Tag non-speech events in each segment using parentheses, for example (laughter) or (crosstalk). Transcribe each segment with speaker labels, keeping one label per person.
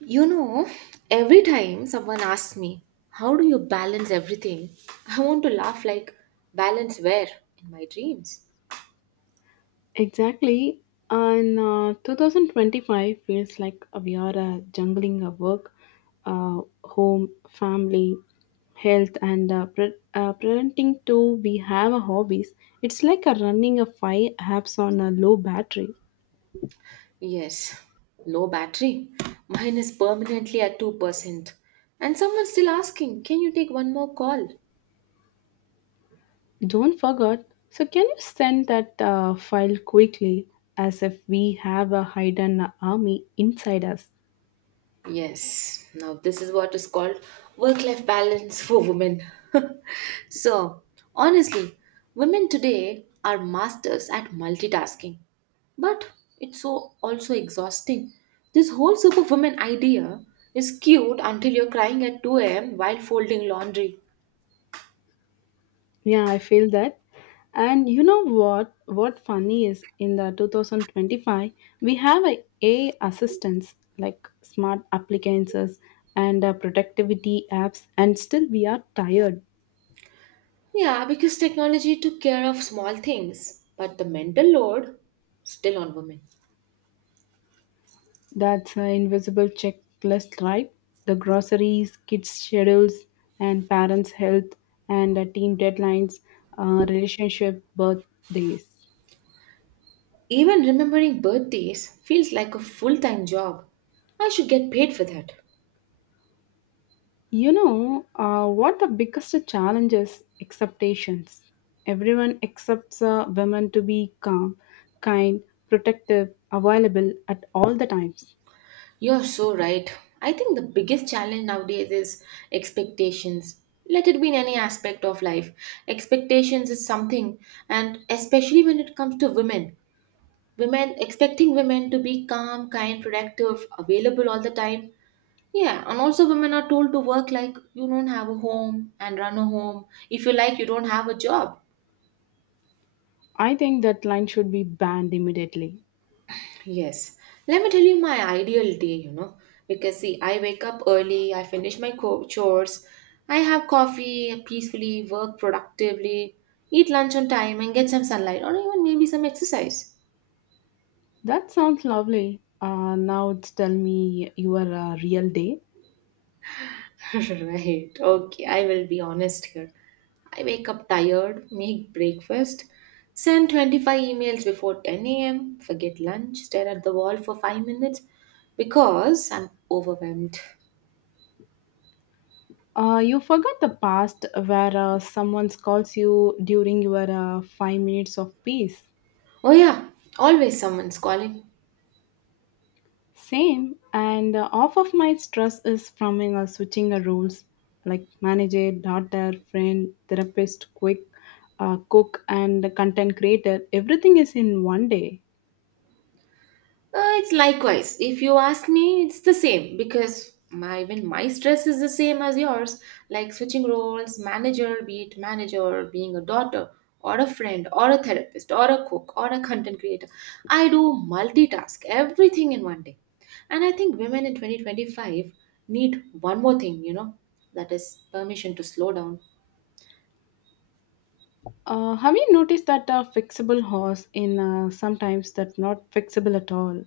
Speaker 1: You know, every time someone asks me, how do you balance everything? (laughs) I want to laugh like, balance where? In my dreams.
Speaker 2: Exactly. And 2025 feels like we are jungling a work, home, family, health, and parenting too. We have a hobbies. It's like a running a five apps on a low battery.
Speaker 1: Yes, low battery. Mine is permanently at 2%. And someone's still asking, can you take one more call?
Speaker 2: Don't forget. So can you send that file quickly, as if we have a hidden army inside us?
Speaker 1: Yes. Now, this is what is called work life balance for women. (laughs) so, honestly, women today are masters at multitasking, but it's so also exhausting. This whole superwoman idea is cute until you're crying at 2 a.m. while folding laundry.
Speaker 2: Yeah, I feel that. And you know what? What funny is in the 2025, we have a AI assistants like smart appliances and productivity apps, and still we are tired.
Speaker 1: Yeah, because technology took care of small things, but the mental load still on women.
Speaker 2: That's an invisible checklist, right? The groceries, kids' schedules, and parents' health, and team deadlines, relationship, birthdays.
Speaker 1: Even remembering birthdays feels like a full time job. I should get paid for that.
Speaker 2: What the biggest challenge is expectations. Everyone accepts women to be calm, kind, protective, available at all the times.
Speaker 1: You're so right. I think the biggest challenge nowadays is expectations. Let it be in any aspect of life. Expectations is something, and especially when it comes to women. Women expecting women to be calm, kind, productive, available all the time. Yeah, and also women are told to work like you don't have a home and run a home, if you like, you don't have a job.
Speaker 2: I think that line should be banned immediately.
Speaker 1: Yes. Let me tell you my ideal day, you know, because see, I wake up early, I finish my chores, I have coffee peacefully, work productively, eat lunch on time, and get some sunlight or even maybe some exercise.
Speaker 2: That sounds lovely. Now it's tell me your real day.
Speaker 1: (laughs) Right. Okay, I will be honest here. I wake up tired, make breakfast, send 25 emails before 10 a.m., forget lunch, stare at the wall for 5 minutes because I'm overwhelmed.
Speaker 2: You forgot the past where someone calls you during your 5 minutes of peace.
Speaker 1: Oh, yeah, always someone's calling.
Speaker 2: Same, and half of my stress is from switching roles like manager, daughter, friend, therapist, quick, cook, and content creator. Everything is in one day.
Speaker 1: It's likewise. If you ask me, it's the same because my even my stress is the same as yours. Like switching roles, manager, be it manager, being a daughter, or a friend, or a therapist, or a cook, or a content creator. I do multitask everything in one day. And I think women in 2025 need one more thing, you know, that is permission to slow down.
Speaker 2: Have you noticed that a fixable horse in sometimes that not fixable at all?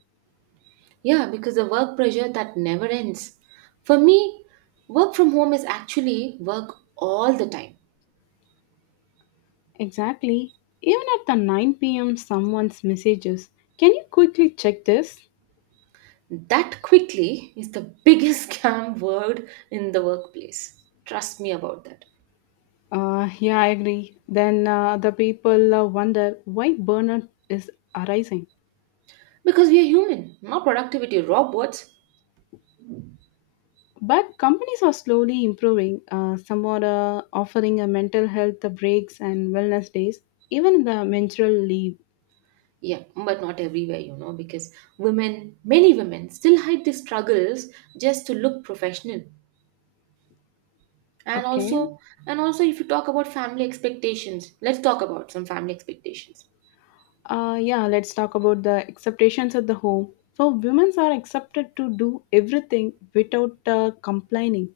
Speaker 1: Yeah, because the work pressure that never ends. For me, work from home is actually work all the time.
Speaker 2: Exactly. Even at the 9 p.m., someone's messages. Can you quickly check this?
Speaker 1: That quickly is the biggest (laughs) scam word in the workplace. Trust me about that.
Speaker 2: Yeah, I agree. Then the people wonder why burnout is arising.
Speaker 1: Because we are human, not productivity robots.
Speaker 2: But companies are slowly improving. Some are offering a mental health breaks and wellness days, even the menstrual leave.
Speaker 1: Yeah, but not everywhere, you know, because women, many women still hide their struggles just to look professional. And
Speaker 2: Okay.
Speaker 1: also, and also if you talk about family expectations, let's talk about some family expectations.
Speaker 2: Yeah, let's talk about the acceptations at the home. So, women are accepted to do everything without complaining.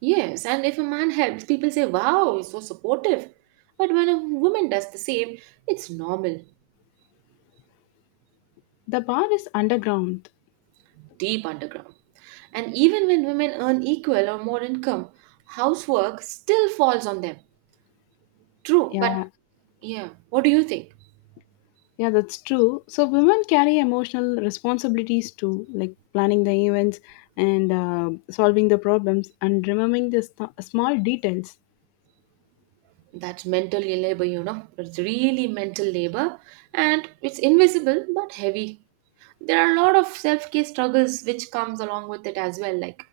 Speaker 1: Yes, and if a man helps, people say, wow, he's so supportive. But when a woman does the same, it's normal.
Speaker 2: The bar is underground.
Speaker 1: Deep underground. And even when women earn equal or more income, housework still falls on them. True, but
Speaker 2: Yeah,
Speaker 1: yeah, what do you think?
Speaker 2: yeah, that's true. So, women carry emotional responsibilities too, like planning the events and solving the problems and remembering the small details.
Speaker 1: That's mental labor, you know. It's really mental labor and it's invisible but heavy. There are a lot of self care struggles which comes along with it as well, like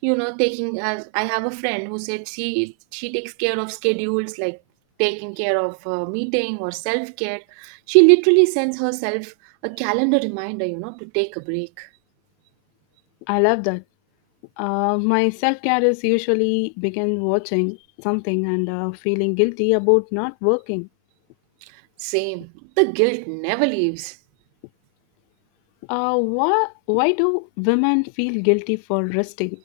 Speaker 1: you know, taking, as I have a friend who said she takes care of schedules like taking care of a meeting or self care, she literally sends herself a calendar reminder, you know, to take a break.
Speaker 2: I love that. My self care is usually begin watching something and feeling guilty about not working.
Speaker 1: Same. The guilt never leaves.
Speaker 2: Why do women feel guilty for resting?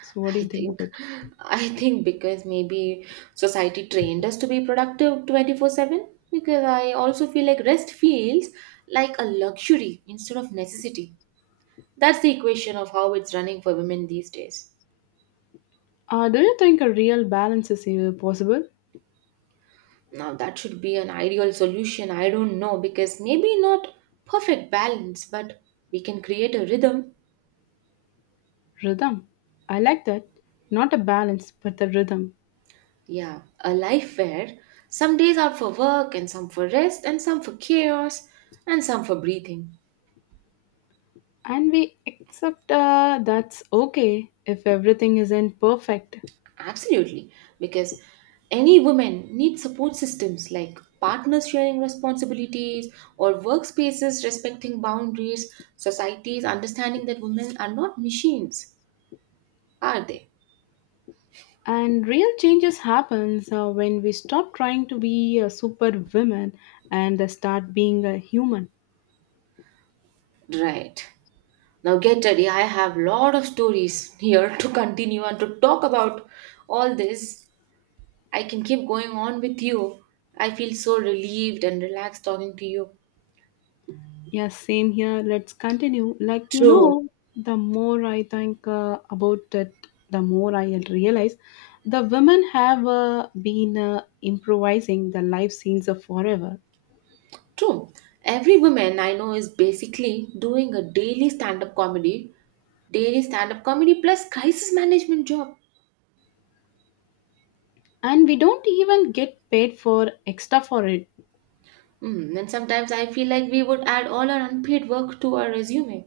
Speaker 2: So, what do
Speaker 1: i
Speaker 2: you think
Speaker 1: think
Speaker 2: about it?
Speaker 1: i think because maybe society trained us to be productive 24/7, because I also feel like rest feels like a luxury instead of necessity. That's the equation of how it's running for women these days.
Speaker 2: Do you think a real balance is possible?
Speaker 1: Now, that should be an ideal solution. I don't know, because maybe not perfect balance, but we can create a rhythm.
Speaker 2: Rhythm. I like that. Not a balance, but the rhythm.
Speaker 1: Yeah, a life where some days are for work and some for rest and some for chaos and some for breathing.
Speaker 2: And we accept that's okay if everything isn't perfect.
Speaker 1: Absolutely, because any woman needs support systems like partners sharing responsibilities or workspaces respecting boundaries, societies understanding that women are not machines, are they?
Speaker 2: And real changes happens when we stop trying to be a super woman and start being a human.
Speaker 1: Right. Now get ready. I have lot of stories here (laughs) to continue and to talk about all this. I can keep going on with you. I feel so relieved and relaxed talking to you.
Speaker 2: Yes, same here. Let's continue. Like you
Speaker 1: True.
Speaker 2: know, the more I think about it, the more I realize the women have been improvising the life scenes of forever,
Speaker 1: True. Every woman I know is basically doing a daily stand-up comedy plus crisis management job.
Speaker 2: and we don't even get paid for extra for it.
Speaker 1: Hmm, and sometimes I feel like we would add all our unpaid work to our resume.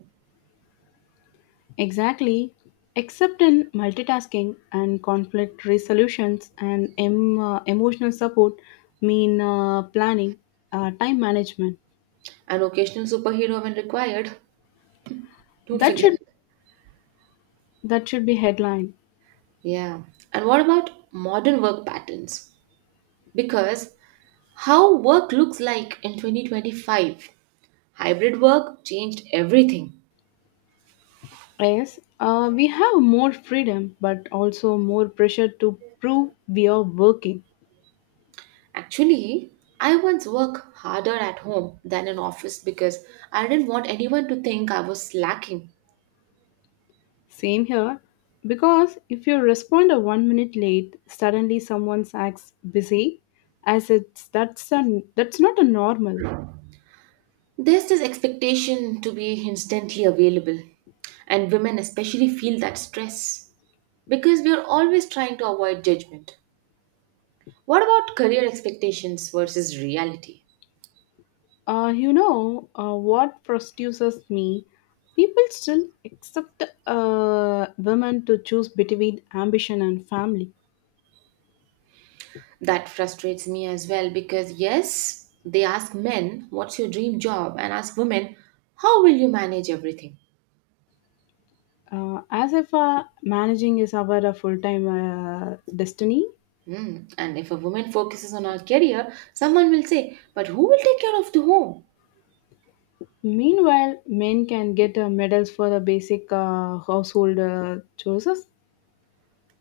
Speaker 2: Exactly. Except in multitasking and conflict resolutions and emotional support, mean planning, time management.
Speaker 1: An occasional superhero when required. Don't
Speaker 2: That should
Speaker 1: forget.
Speaker 2: that should be headline.
Speaker 1: Yeah. And what about modern work patterns? Because how work looks like in 2025, hybrid work changed everything.
Speaker 2: Yes, we have more freedom, but also more pressure to prove we are working.
Speaker 1: Actually, I once worked harder at home than in office because I didn't want anyone to think I was slacking.
Speaker 2: Same here, because if you respond a 1 minute late, suddenly someone acts busy, as it's that's a that's not a normal.
Speaker 1: There's this expectation to be instantly available, and women especially feel that stress because we are always trying to avoid judgment. What about career expectations versus reality?
Speaker 2: What frustrates me? People still expect women to choose between ambition and family,
Speaker 1: That frustrates me as well because, yes, they ask men, what's your dream job? And ask women, how will you manage everything?
Speaker 2: as if managing is our full-time destiny.
Speaker 1: Hmm. And if a woman focuses on her career, someone will say, but who will take care of the home?
Speaker 2: Meanwhile, men can get medals for the basic household chores.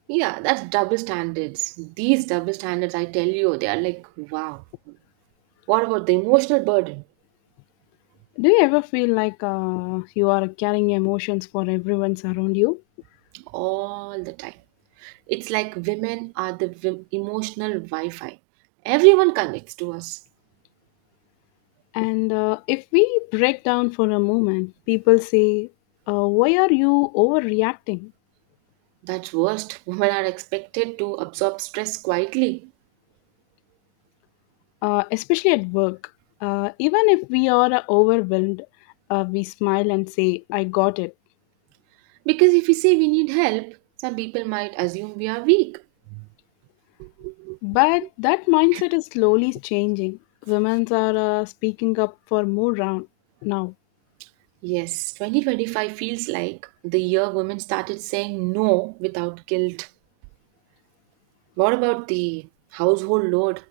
Speaker 1: Yeah, that's double standards. These double standards, I tell you, they are like, wow. What about the emotional burden?
Speaker 2: Do you ever feel like you are carrying emotions for everyone around you?
Speaker 1: All the time. It's like women are the emotional Wi Fi. Everyone connects to us.
Speaker 2: And if we break down for a moment, people say, Why are you overreacting?
Speaker 1: That's worst. Women are expected to absorb stress quietly.
Speaker 2: Especially at work. Even if we are overwhelmed, we smile and say, I got it.
Speaker 1: Because if we say we need help, some people might assume we are weak.
Speaker 2: But that mindset is slowly changing. Women are speaking up for more round now.
Speaker 1: Yes, 2025 feels like the year women started saying no without guilt. What about the household load?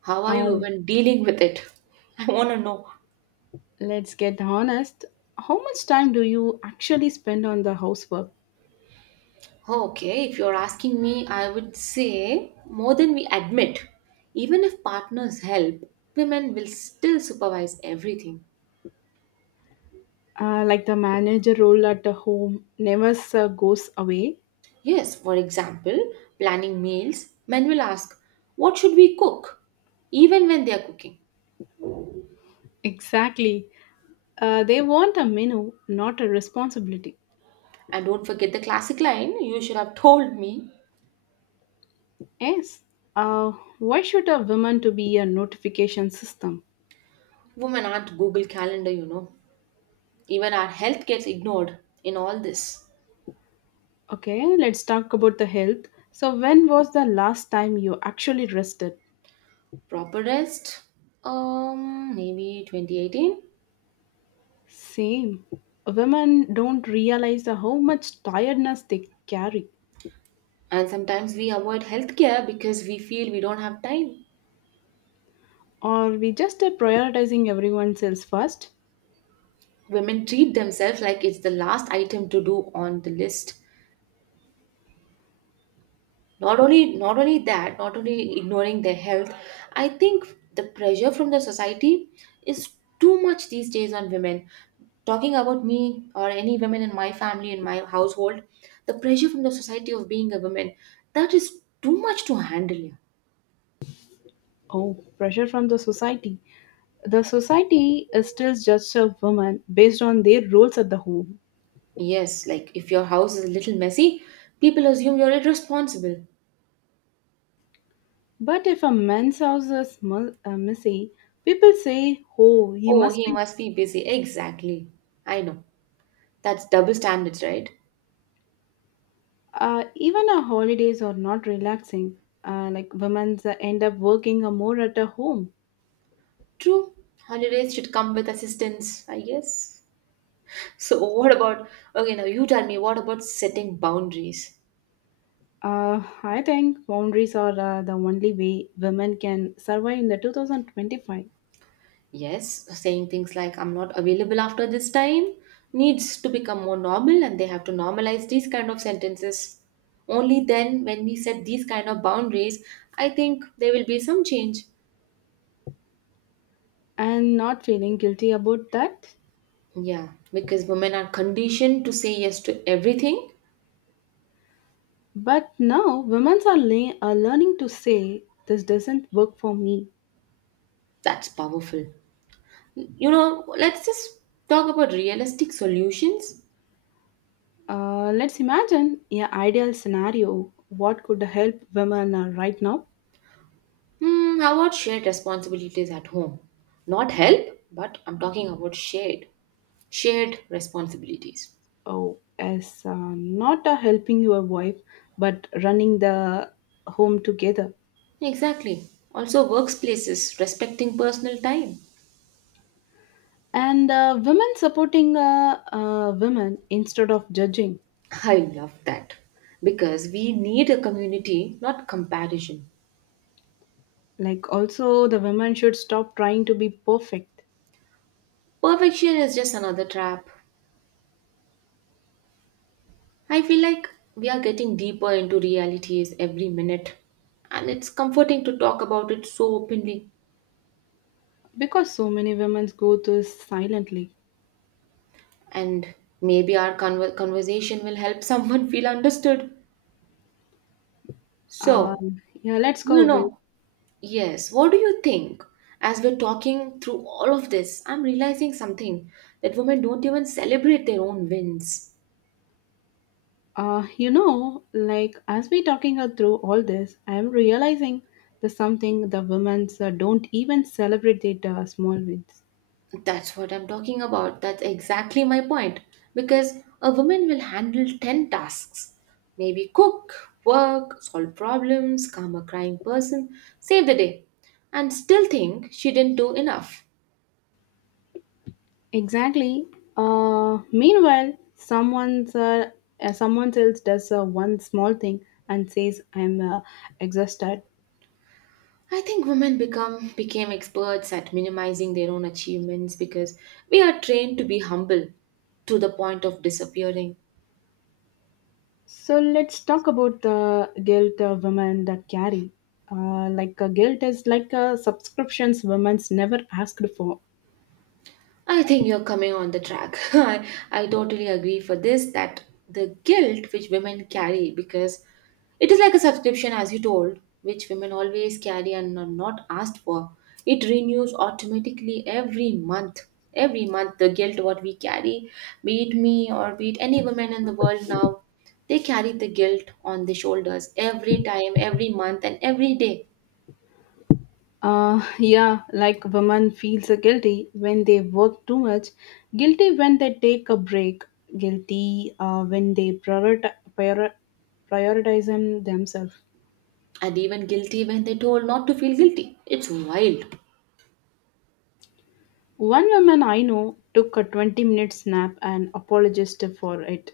Speaker 1: How are you
Speaker 2: Uh,
Speaker 1: even dealing with it? (laughs) I want to know.
Speaker 2: let's get honest. How much time do you actually spend on the housework?
Speaker 1: Okay, if you're asking me, I would say more than we admit. Even if partners help, women will still supervise everything.
Speaker 2: Like the manager role at the home never goes away.
Speaker 1: Yes, for example, planning meals, men will ask, what should we cook? Even when they are cooking.
Speaker 2: Exactly. They want a menu, not a responsibility.
Speaker 1: And don't forget the classic line, you should have told me.
Speaker 2: Yes. Uh, why should a woman to be a notification system?
Speaker 1: Women aren't Google Calendar, you know. Even our health gets ignored in all this.
Speaker 2: Okay, let's talk about the health. So when was the last time you actually rested?
Speaker 1: Proper rest, maybe 2018.
Speaker 2: Same. Women don't realize how much tiredness they carry.
Speaker 1: And sometimes we avoid healthcare because we feel we don't have time.
Speaker 2: Or we just prioritizing everyone else first?
Speaker 1: Women treat themselves like it's the last item to do on the list. Not only ignoring their health, I think the pressure from the society is too much these days on women. Talking about me or any women in my family in my household, the pressure from the society of being a woman, that is too much to handle, yeah.
Speaker 2: Oh, pressure from the society. The society is still judges a woman based on their roles at the home.
Speaker 1: Yes, like if your house is a little messy, people assume you're irresponsible.
Speaker 2: But if a man's house is messy, people say, oh, he
Speaker 1: Oh,
Speaker 2: must
Speaker 1: he
Speaker 2: be.
Speaker 1: must be busy, exactly. I know. That's double standards, right?
Speaker 2: Even our holidays are not relaxing. Like women's end up working more at a home.
Speaker 1: True. Holidays should come with assistance, I guess. So, what about, okay, now you tell me, what about setting boundaries?
Speaker 2: I think boundaries are the only way women can survive in the 2025
Speaker 1: Yes, saying things like, I'm not available after this time, needs to become more normal, and they have to normalize these kind of sentences. Only then, when we set these kind of boundaries, I think there will be some change.
Speaker 2: and not feeling guilty about that.
Speaker 1: Yeah, because women are conditioned to say yes to everything.
Speaker 2: But now women are learning to say, this doesn't work for me.
Speaker 1: That's powerful. You know, let's just talk about realistic solutions.
Speaker 2: Let's imagine an ideal scenario. What could help women right now?
Speaker 1: Hmm, how about shared responsibilities at home? Not help, but I'm talking about shared. Shared responsibilities.
Speaker 2: Oh, as not helping your wife, but running the home together.
Speaker 1: Exactly. Also, workplaces respecting personal time.
Speaker 2: And women supporting women instead of judging.
Speaker 1: I love that. Because we need a community, not comparison.
Speaker 2: Like, also, the women should stop trying to be perfect
Speaker 1: Perfection is just another trap. I feel like we are getting deeper into realities every minute. And it's comforting to talk about it so openly.
Speaker 2: because so many women go through silently.
Speaker 1: And maybe our conversation will help someone (laughs) feel understood. So,
Speaker 2: Yeah, let's
Speaker 1: you
Speaker 2: go with.
Speaker 1: know, yes, what do you think? As we're talking through all of this, I'm realizing something that women don't even celebrate their own wins.
Speaker 2: You know, like as we talking her through all this, I am realizing the something the women's don't even celebrate their small wins.
Speaker 1: That's what I'm talking about. That's exactly my point. Because a woman will handle 10 tasks, maybe cook, work, solve problems, calm a crying person, save the day, and still think she didn't do enough.
Speaker 2: Exactly. Meanwhile, someone else does one small thing and says, "I'm exhausted."
Speaker 1: I think women become became experts at minimizing their own achievements because we are trained to be humble to the point of disappearing.
Speaker 2: So let's talk about the guilt women that carry. Like guilt is like a subscriptions women's never asked for.
Speaker 1: I think you're coming on the track. (laughs) I totally agree for this that the guilt which women carry, because it is like a subscription as you told, which women always carry and are not asked for. It renews automatically every month. Every month the guilt what we carry, be it me or be it any woman in the world now, they carry the guilt on their shoulders every time, every month and every day.
Speaker 2: Yeah, like women feels guilty when they work too much, guilty when they take a break, guilty when they prioritize them themselves.
Speaker 1: And even guilty when they told not to feel guilty. It's wild.
Speaker 2: One woman I know took a 20-minute minute nap and apologized for it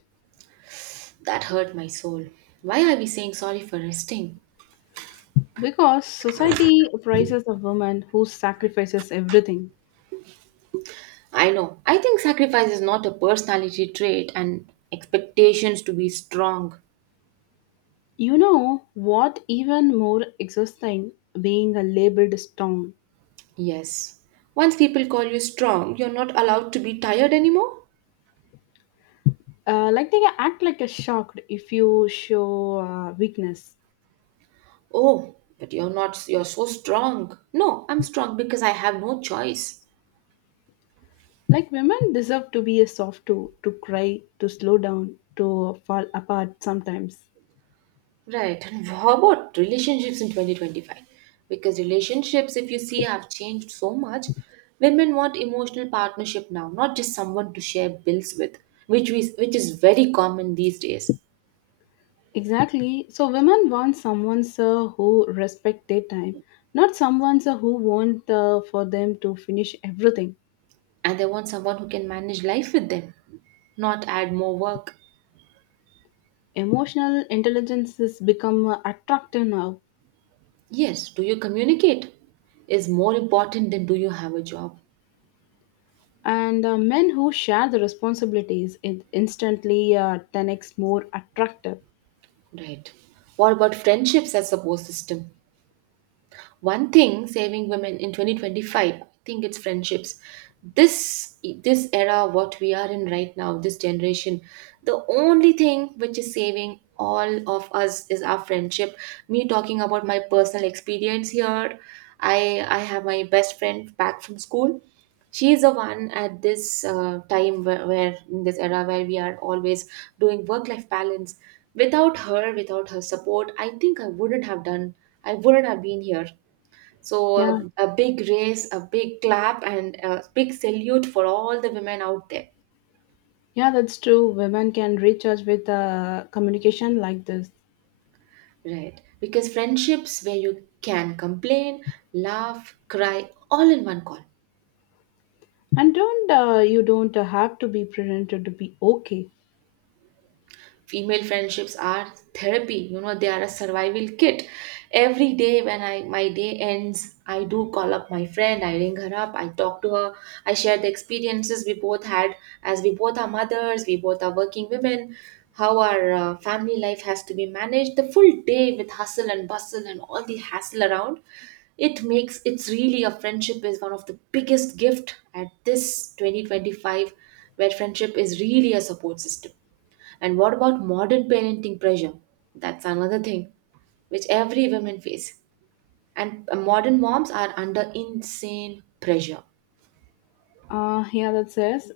Speaker 1: That hurt my soul. Why are we saying sorry for resting?
Speaker 2: because society praises a woman who sacrifices everything.
Speaker 1: I know. I think sacrifice is not a personality trait and expectations to be strong.
Speaker 2: You know what? Even more exhausting, being a labeled strong.
Speaker 1: Yes. Once people call you strong, you're not allowed to be tired anymore?
Speaker 2: Like they act like a shocked if you show weakness.
Speaker 1: Oh, but you're not, you're so strong. No, I'm strong because I have no choice.
Speaker 2: Like women deserve to be a soft too, to cry, to slow down, to fall apart sometimes.
Speaker 1: Right. And how about relationships in 2025? Because relationships, if you see, have changed so much. Women want emotional partnership now, not just someone to share bills with, which is very common these days.
Speaker 2: Exactly. So women want someone sir who respect their time, not someone sir who want for them to finish everything.
Speaker 1: And they want someone who can manage life with them, not add more work.
Speaker 2: Emotional intelligence has become attractive now,
Speaker 1: Yes, do you communicate is more important than do you have a job?
Speaker 2: and men who share the responsibilities is instantly 10x more attractive.
Speaker 1: Right. What about friendships as support system? One thing saving women in 2025, I think it's friendships. This era, what we are in right now, this generation, the only thing which is saving all of us is our friendship. Me talking about my personal experience here. I have my best friend back from school. She is the one at this time where in this era where we are always doing work life balance. Without her support I think I wouldn't have done. I wouldn't have been here. So
Speaker 2: Yeah,
Speaker 1: a big raise, a big clap, and a big salute for all the women out there.
Speaker 2: Yeah, that's true. Women can reach us with communication like this,
Speaker 1: Right. Because friendships where you can complain, laugh, cry all in one call.
Speaker 2: and don't you don't have to be presented to be okay.
Speaker 1: Female friendships are therapy, you know, they are a survival kit. Every day when I my day ends I do call up my friend, I ring her up, I talk to her. I share the experiences we both had, as we both are mothers, we both are working women. How our family life has to be managed the full day with hustle and bustle and all the hassle around it's really, a friendship is one of the biggest gift at this 2025 where friendship is really a support system. And what about modern parenting pressure? That's another thing which every woman face. And modern moms are under insane pressure.
Speaker 2: Yeah, that says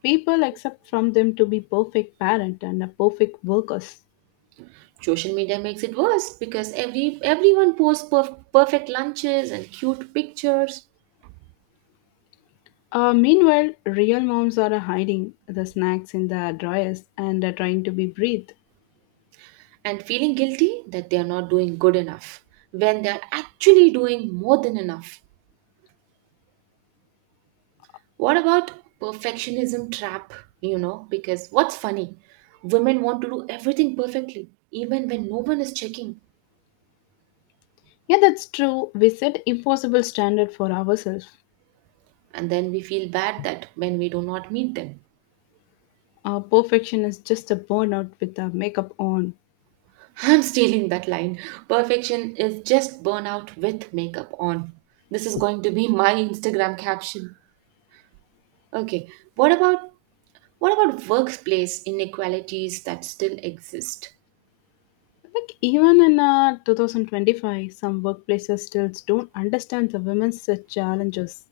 Speaker 2: people accept from them to be perfect parent and a perfect workers.
Speaker 1: Social media makes it worse because everyone posts perfect lunches and cute pictures
Speaker 2: Meanwhile, real moms are hiding the snacks in the drawers and are trying to be breathed.
Speaker 1: and feeling guilty that they are not doing good enough when they are actually doing more than enough. What about perfectionism trap, you know, because what's funny? Women want to do everything perfectly even when no one is checking,
Speaker 2: Yeah, that's true. We set impossible standard for ourselves.
Speaker 1: and then we feel bad that when we do not meet them.
Speaker 2: Perfection is just a burnout with a makeup on.
Speaker 1: (laughs) I'm stealing that line. Perfection is just burnout with makeup on. This is going to be my Instagram caption. Okay, what about workplace inequalities that still exist?
Speaker 2: Like even in 2025, some workplaces still don't understand the women's challenges.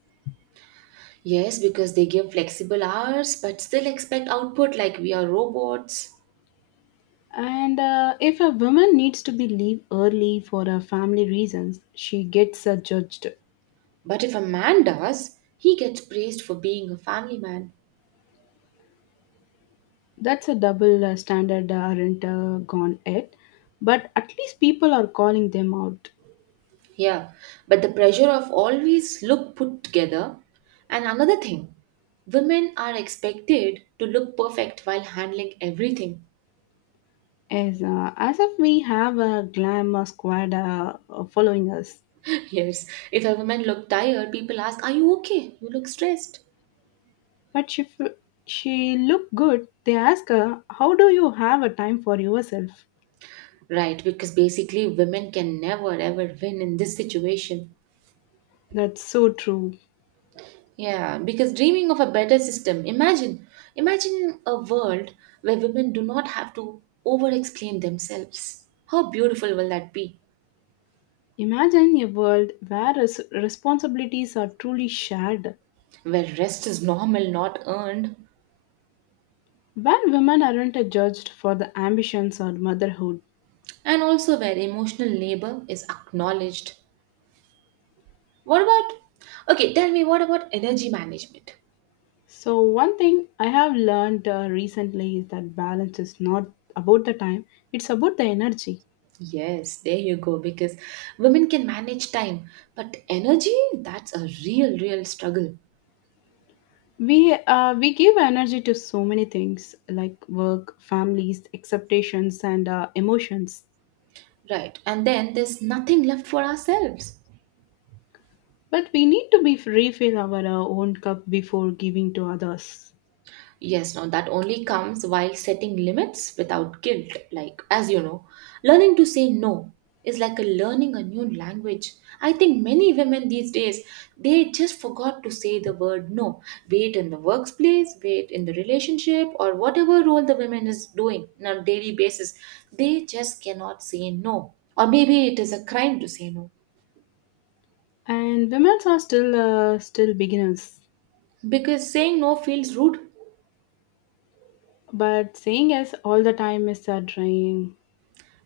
Speaker 1: Yes, because they give flexible hours but still expect output like we are robots.
Speaker 2: And if a woman needs to be leave early for her family reasons, she gets judged.
Speaker 1: But if a man does, he gets praised for being a family man.
Speaker 2: That's a double standard aren't gone yet, but at least people are calling them out
Speaker 1: Yeah, but the pressure of always look put together. And another thing, women are expected to look perfect while handling everything.
Speaker 2: as if we have a glamour squad following us.
Speaker 1: (laughs) Yes, if a woman look tired, people ask, "Are you okay? You look stressed."
Speaker 2: But if she look good, they ask her, "How do you have a time for yourself?"
Speaker 1: Right, because basically women can never ever win in this situation.
Speaker 2: That's so true.
Speaker 1: Yeah, because dreaming of a better system, imagine, imagine a world where women do not have to over explain themselves. How beautiful will that be?
Speaker 2: Imagine a world where responsibilities are truly shared,
Speaker 1: Where rest is normal, not earned,
Speaker 2: where women aren't judged for the ambitions or motherhood.
Speaker 1: and also where emotional labor is acknowledged. What about, okay, tell me, what about energy management?
Speaker 2: So, one thing I have learned recently is that balance is not about the time, it's about the energy.
Speaker 1: Yes, there you go, because women can manage time, but energy, that's a real, real struggle.
Speaker 2: We give energy to so many things like work, families, expectations, and emotions.
Speaker 1: Right, and then there's nothing left for ourselves.
Speaker 2: But we need to be refill our own cup before giving to others.
Speaker 1: Yes, no, that only comes while setting limits without guilt. Like, as you know, learning to say no is like a learning a new language. I think many women these days, they just forgot to say the word no, be it in the workplace, be it in the relationship, or whatever role the women is doing on a daily basis. They just cannot say no. Or maybe it is a crime to say no
Speaker 2: And women are still still beginners
Speaker 1: because saying no feels rude.
Speaker 2: but saying yes all the time is draining.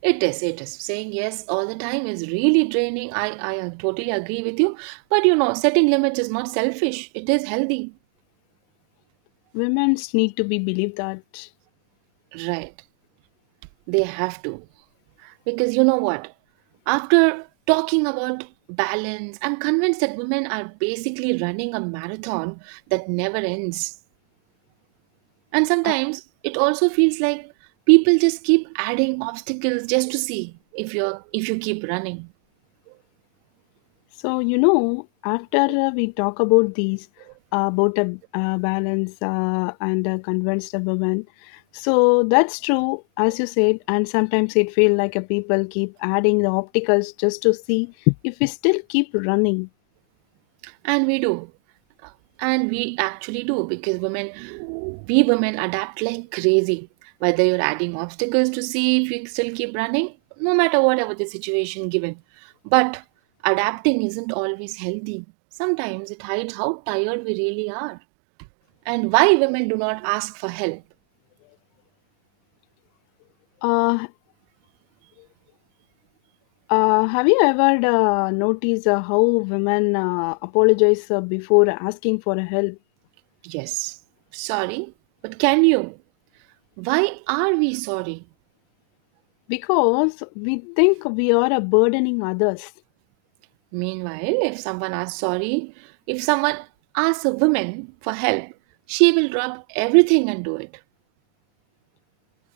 Speaker 1: It is, it is. Saying yes all the time is really draining. I totally agree with you. But you know, setting limits is not selfish, it is healthy.
Speaker 2: Women need to be believed that.
Speaker 1: Right. They have to. Because you know what? After talking about balance, I'm convinced that women are basically running a marathon that never ends. And
Speaker 2: Uh,
Speaker 1: sometimes it also feels like people just keep adding obstacles just to see if you keep running.
Speaker 2: so you know after we talk about these about a balance and convinced a woman so that's true as you said and sometimes it feel like a people keep adding the opticals just to see if we still keep running.
Speaker 1: And we do. And we actually do because women we women adapt like crazy, whether you're adding obstacles to see if you still keep running no matter whatever the situation given. But adapting isn't always healthy, sometimes it hides how tired we really are. And why women do not ask for help?
Speaker 2: uh, have you ever noticed how women apologize before asking for help?
Speaker 1: Yes, sorry, but can you, why are we sorry?
Speaker 2: Because we think we are burdening others.
Speaker 1: Meanwhile, if someone asks sorry, if someone asks a woman for help, she will drop everything and do it,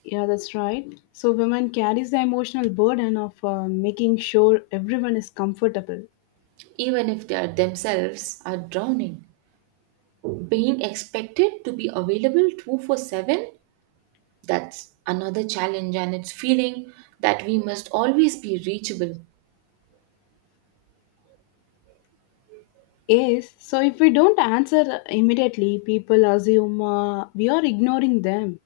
Speaker 2: Yeah, that's right. So women carries the emotional burden of making sure everyone is comfortable.
Speaker 1: even if they are themselves are drowning. Being expected to be available 24 7, that's another challenge, and it's feeling that we must always be reachable,
Speaker 2: Yes. So if we don't answer immediately, people assume we are ignoring them.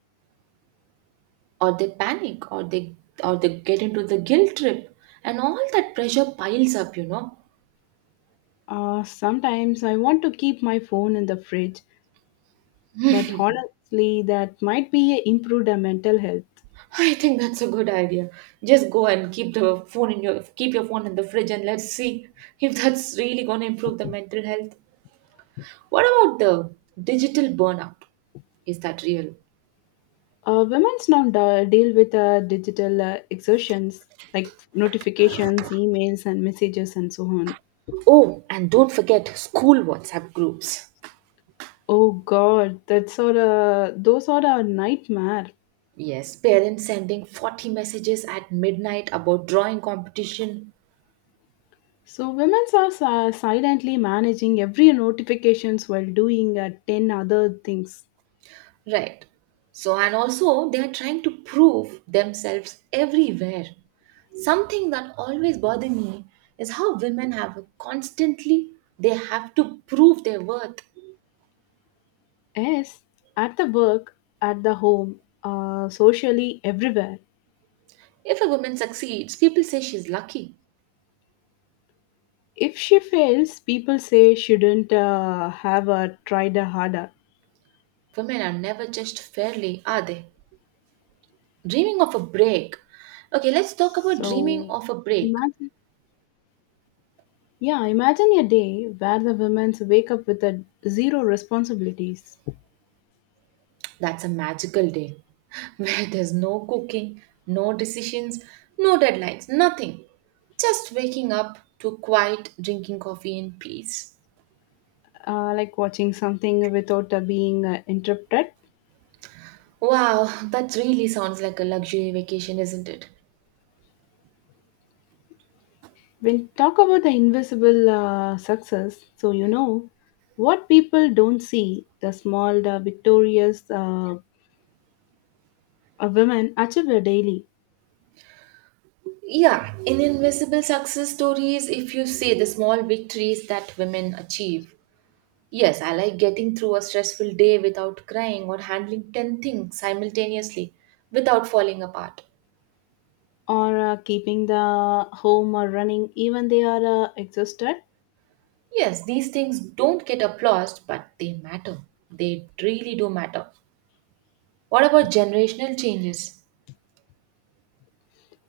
Speaker 1: or they panic, or they get into the guilt trip, and all that pressure piles up, you know.
Speaker 2: Sometimes I want to keep my phone in the fridge, but honestly, that might be improved mental health.
Speaker 1: I think that's a good idea. Just go and keep the phone in your keep your phone in the fridge and let's see if that's really going to improve the mental health. What about the digital burnout? Is that real?
Speaker 2: Women's now deal with digital exertions like notifications, emails, and messages, and so on.
Speaker 1: Oh, and don't forget school WhatsApp groups.
Speaker 2: Oh God, that's all. Those are a nightmare.
Speaker 1: Yes, parents sending 40 messages at midnight about drawing competition.
Speaker 2: So women's are silently managing every notifications while doing 10 other things.
Speaker 1: Right. So, and also they are trying to prove themselves everywhere. Something that always bothers me is how women have a constantly they have to prove their worth.
Speaker 2: Yes, at the work, at the home, socially, everywhere.
Speaker 1: If a woman succeeds, people say she's lucky.
Speaker 2: If she fails, people say shouldn't have tried harder.
Speaker 1: Women are never judged fairly, are they? Dreaming of a break. Okay, let's talk about dreaming
Speaker 2: So
Speaker 1: of a break.
Speaker 2: imagine. Yeah, imagine a day where the women wake up with a zero responsibilities,
Speaker 1: That's a magical day (laughs) where there's no cooking, no decisions, no deadlines, nothing. Just waking up to quiet drinking coffee in peace.
Speaker 2: like watching something without being interrupted.
Speaker 1: Wow, that really sounds like a luxury vacation, isn't it?
Speaker 2: When talk about the invisible success, so you know what people don't see the small, the victorious women achieve it daily,
Speaker 1: Yeah, in Invisible Success Stories, if you see the small victories that women achieve. Yes, I like getting through a stressful day without crying or handling 10 things simultaneously without falling apart.
Speaker 2: or keeping the home or running, even they are exhausted.
Speaker 1: Yes, these things don't get applauded, but they matter. They really do matter. What about generational changes?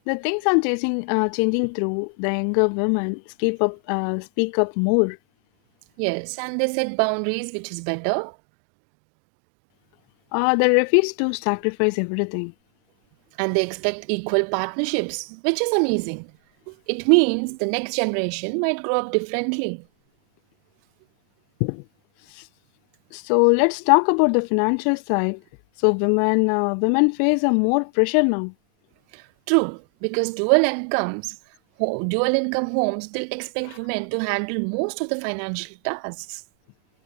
Speaker 2: The things I'm chasing, changing through the younger women, keep up, speak up more.
Speaker 1: Yes, and they set boundaries, which is better,
Speaker 2: They refuse to sacrifice everything.
Speaker 1: and they expect equal partnerships, which is amazing. It means the next generation might grow up differently.
Speaker 2: So let's talk about the financial side. So women face a more pressure now.
Speaker 1: True, because dual income homes still expect women to handle most of the financial tasks.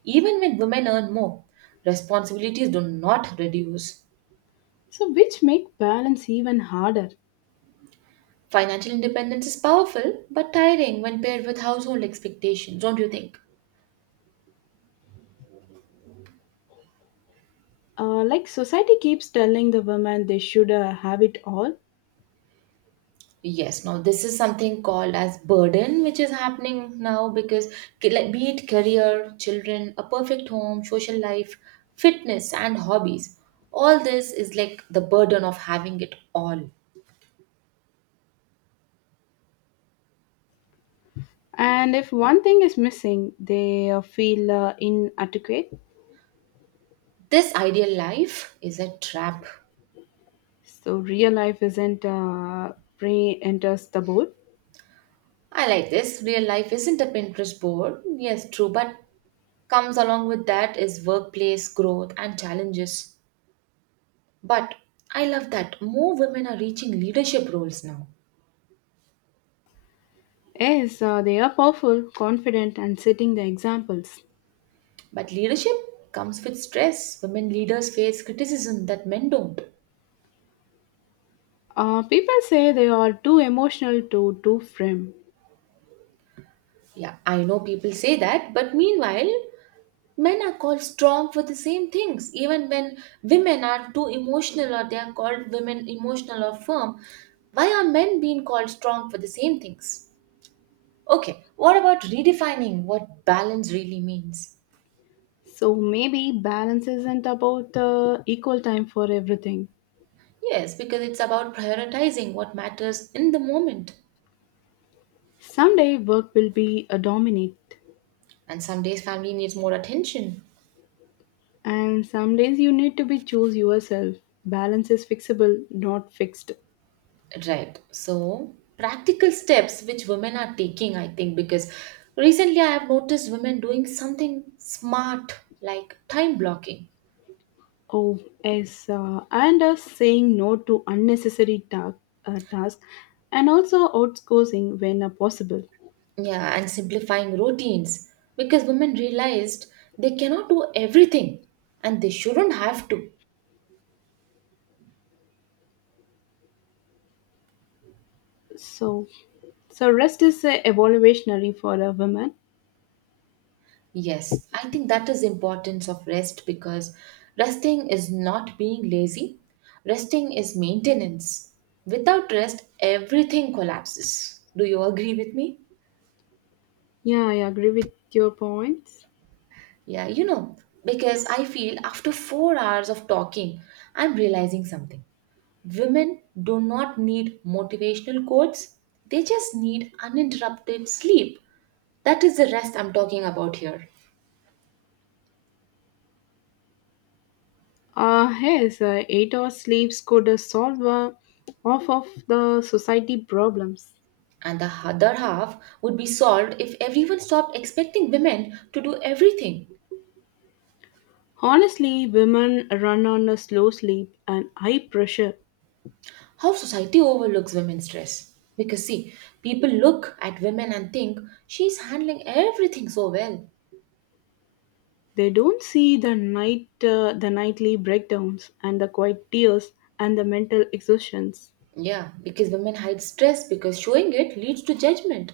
Speaker 1: Even when women earn more, responsibilities do not reduce.
Speaker 2: So which make balance even harder.
Speaker 1: Financial independence is powerful but tiring when paired with household expectations, don't you think?
Speaker 2: Like society keeps telling the women they should have it all,
Speaker 1: Yes, now this is something called as burden, which is happening now because like, be it career, children, a perfect home, social life, fitness, and hobbies, all this is like the burden of having it all.
Speaker 2: and if one thing is missing, they feel inadequate.
Speaker 1: This ideal life is a trap.
Speaker 2: So real life isn't pre enters the board.
Speaker 1: I like this. Real life isn't a Pinterest board. Yes, true, but comes along with that is workplace growth and challenges. But I love that more women are reaching leadership roles now.
Speaker 2: Yes, they are powerful, confident, and setting the examples.
Speaker 1: But leadership comes with stress. Women leaders face criticism that men don't.
Speaker 2: People say they are too emotional to do frame.
Speaker 1: Yeah, I know people say that, but meanwhile, men are called strong for the same things. Even when women are too emotional or they are called women emotional or firm, why are men being called strong for the same things? Okay, what about redefining what balance really means?
Speaker 2: So maybe balance isn't about equal time for everything.
Speaker 1: Yes, because it's about prioritizing what matters in the moment.
Speaker 2: Someday work will be a dominate,
Speaker 1: And some days family needs more attention.
Speaker 2: and some days you need to be choose yourself. Balance is fixable, not fixed.
Speaker 1: Right, so practical steps which women are taking. I think because recently I have noticed women doing something smart like time blocking,
Speaker 2: Oh, yes, and saying no to unnecessary task, and also outsourcing when possible.
Speaker 1: yeah, and simplifying routines because women realized they cannot do everything and they shouldn't have to.
Speaker 2: So, so rest is evolutionary for a woman.
Speaker 1: Yes, I think that is importance of rest because resting is not being lazy. Resting is maintenance. Without rest, everything collapses. Do you agree with me?
Speaker 2: Yeah, I agree with your points.
Speaker 1: Yeah, you know, because I feel after 4 hours of talking, I'm realizing something. Women do not need motivational quotes. They just need uninterrupted sleep. That is the rest I'm talking about here.
Speaker 2: Yes, 8 hour sleeps could solve off of the society problems.
Speaker 1: And the other half would be solved if everyone stopped expecting women to do everything.
Speaker 2: Honestly, women run on a slow sleep and high pressure.
Speaker 1: How society overlooks women's stress. Because see, people look at women and think she's handling everything so well.
Speaker 2: They don't see the the nightly breakdowns and the quiet tears and the mental exhaustions.
Speaker 1: Yeah, because women hide stress because showing it leads to judgment.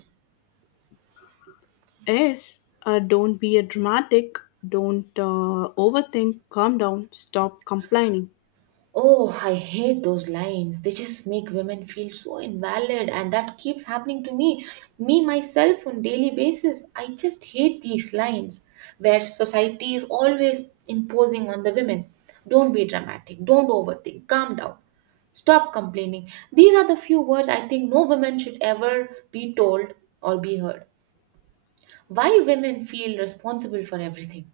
Speaker 2: Yes, don't be a dramatic. Don't overthink. Calm down. Stop complaining.
Speaker 1: Oh, I hate those lines. They just make women feel so invalid, and that keeps happening to me. Me, myself, on daily basis, I just hate these lines where society is always imposing on the women. Don't be dramatic. Don't overthink. Calm down. Stop complaining. These are the few words I think no woman should ever be told or be heard. Why women feel responsible for everything?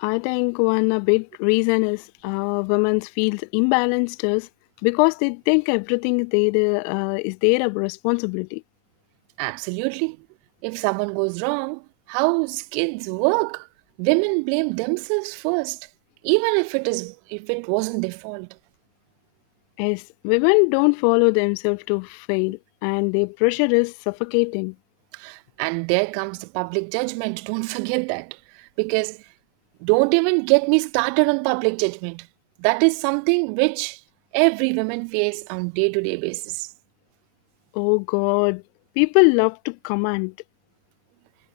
Speaker 2: I think one a big reason is women feels imbalanced is because they think everything they do, is their responsibility.
Speaker 1: Absolutely. If someone goes wrong, how kids work? Women blame themselves first, even if it wasn't their fault.
Speaker 2: Yes, women don't follow themselves to fail, and their pressure is suffocating.
Speaker 1: And there comes the public judgment. (laughs) Don't forget that. Because don't even get me started on public judgment. That is something which every woman face on day-to-day basis.
Speaker 2: Oh God, people love to command.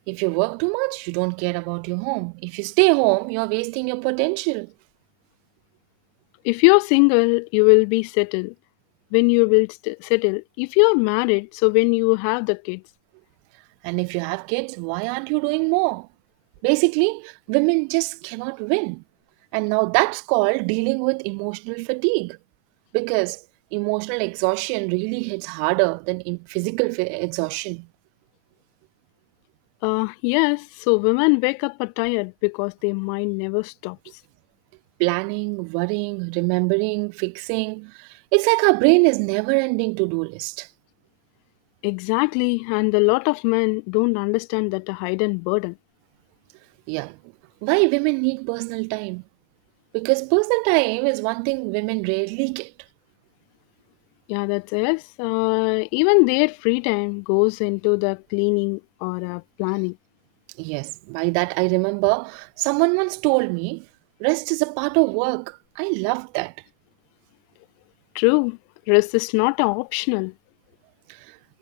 Speaker 1: If you work too much, you don't care about your home. If you stay home, you're wasting your potential.
Speaker 2: If you're single, you will be settled. When you will settle, if you're married, so when you have the kids.
Speaker 1: And if you have kids, why aren't you doing more? Basically, women just cannot win. And now that's called dealing with emotional fatigue. Because emotional exhaustion really hits harder than physical exhaustion.
Speaker 2: Yes, so women wake up tired because their mind never stops.
Speaker 1: Planning, worrying, remembering, fixing. It's like our brain is never ending to do list.
Speaker 2: Exactly, and a lot of men don't understand that a hidden burden.
Speaker 1: Yeah. Why women need personal time? Because personal time is one thing women rarely get.
Speaker 2: Yeah, that's yes. Even their free time goes into the cleaning or planning.
Speaker 1: Yes, by that I remember someone once told me rest is a part of work. I loved that.
Speaker 2: True, rest is not a optional.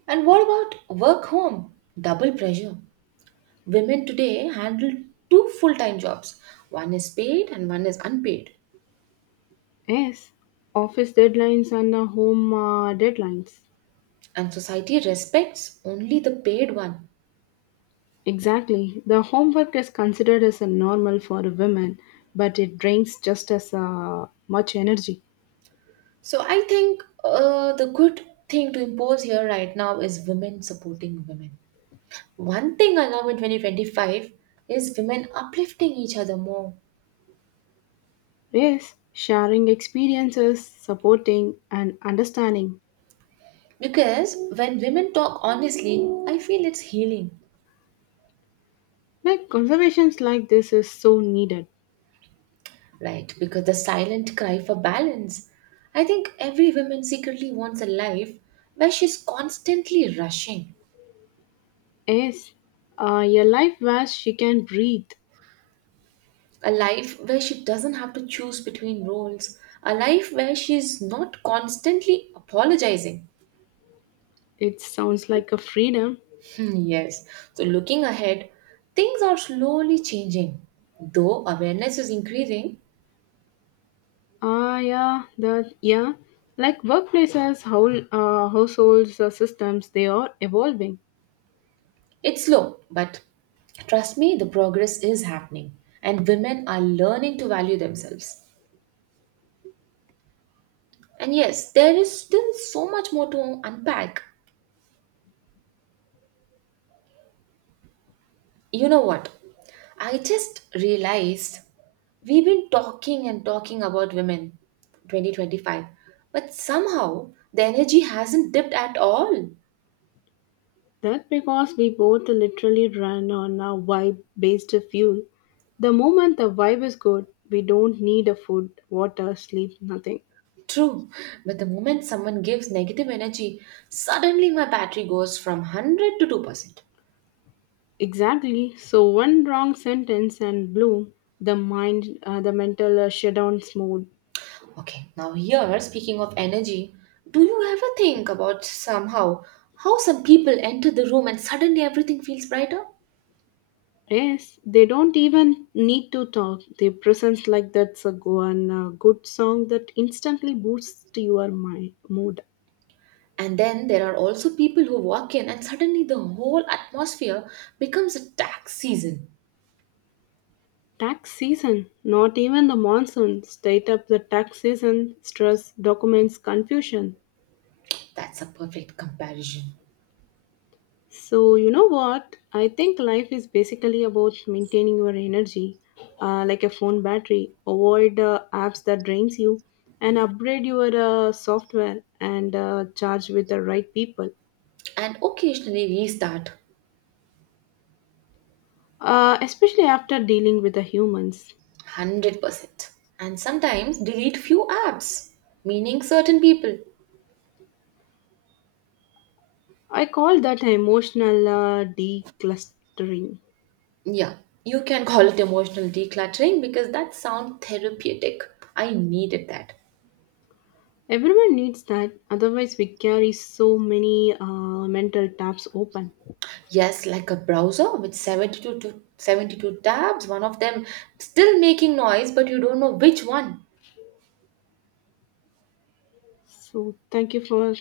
Speaker 1: And what about work home? Double pressure. Women today handle two full time jobs, one is paid and one is unpaid.
Speaker 2: Yes, office deadlines and home deadlines.
Speaker 1: And society respects only the paid one.
Speaker 2: Exactly, the homework is considered as a normal for women, but it drains just as much energy.
Speaker 1: So I think the good thing to impose here right now is women supporting women. One thing I love in 2025 is women uplifting each other more.
Speaker 2: Yes, sharing experiences, supporting, and understanding.
Speaker 1: Because when women talk honestly, I feel it's healing,
Speaker 2: Like conservations like this is so needed.
Speaker 1: right? Because the silent cry for balance. I think every woman secretly wants a life where she's constantly rushing,
Speaker 2: Yes, a life where she can breathe.
Speaker 1: a life where she doesn't have to choose between roles, a life where she's not constantly apologizing.
Speaker 2: It sounds like a freedom.
Speaker 1: Hmm, yes, so looking ahead, things are slowly changing. Though awareness is increasing,
Speaker 2: Ah, yeah, that yeah. Like workplaces, whole households, systems, they are evolving.
Speaker 1: it's slow, but trust me, the progress is happening, and women are learning to value themselves. And yes, there is still so much more to unpack. You know what? I just realized we've been talking and talking about women 2025, but somehow the energy hasn't dipped at all.
Speaker 2: That because we both literally run on a vibe-based fuel. The moment the vibe is good, we don't need a food, water, sleep, nothing.
Speaker 1: True, but the moment someone gives negative energy, suddenly my battery goes from 100 to 2%.
Speaker 2: Exactly. So one wrong sentence and blue the the mental shutdown's mode.
Speaker 1: Okay, now here, speaking of energy, do you ever think about somehow how some people enter the room and suddenly everything feels brighter?
Speaker 2: Yes, they don't even need to talk. Their presence like that's a go and a good song that instantly boosts your mind mood.
Speaker 1: And then there are also people who walk in and suddenly the whole atmosphere becomes a tax season.
Speaker 2: Tax season, not even the monsoon. State up the tax season, stress, documents, confusion.
Speaker 1: That's a perfect comparison.
Speaker 2: So, you know what? I think life is basically about maintaining your energy, like a phone battery. Avoid apps that drains you, and upgrade your software and charge with the right people.
Speaker 1: And occasionally restart
Speaker 2: Especially after dealing with the humans,
Speaker 1: 100%. And sometimes delete few apps, meaning certain people.
Speaker 2: I call that emotional declustering.
Speaker 1: Yeah, you can call it emotional decluttering because that sounds therapeutic. I needed that.
Speaker 2: Everyone needs that. Otherwise, we carry so many mental tabs open.
Speaker 1: Yes, like a browser with 72, to 72 tabs, one of them still making noise, but you don't know which one.
Speaker 2: So, thank you for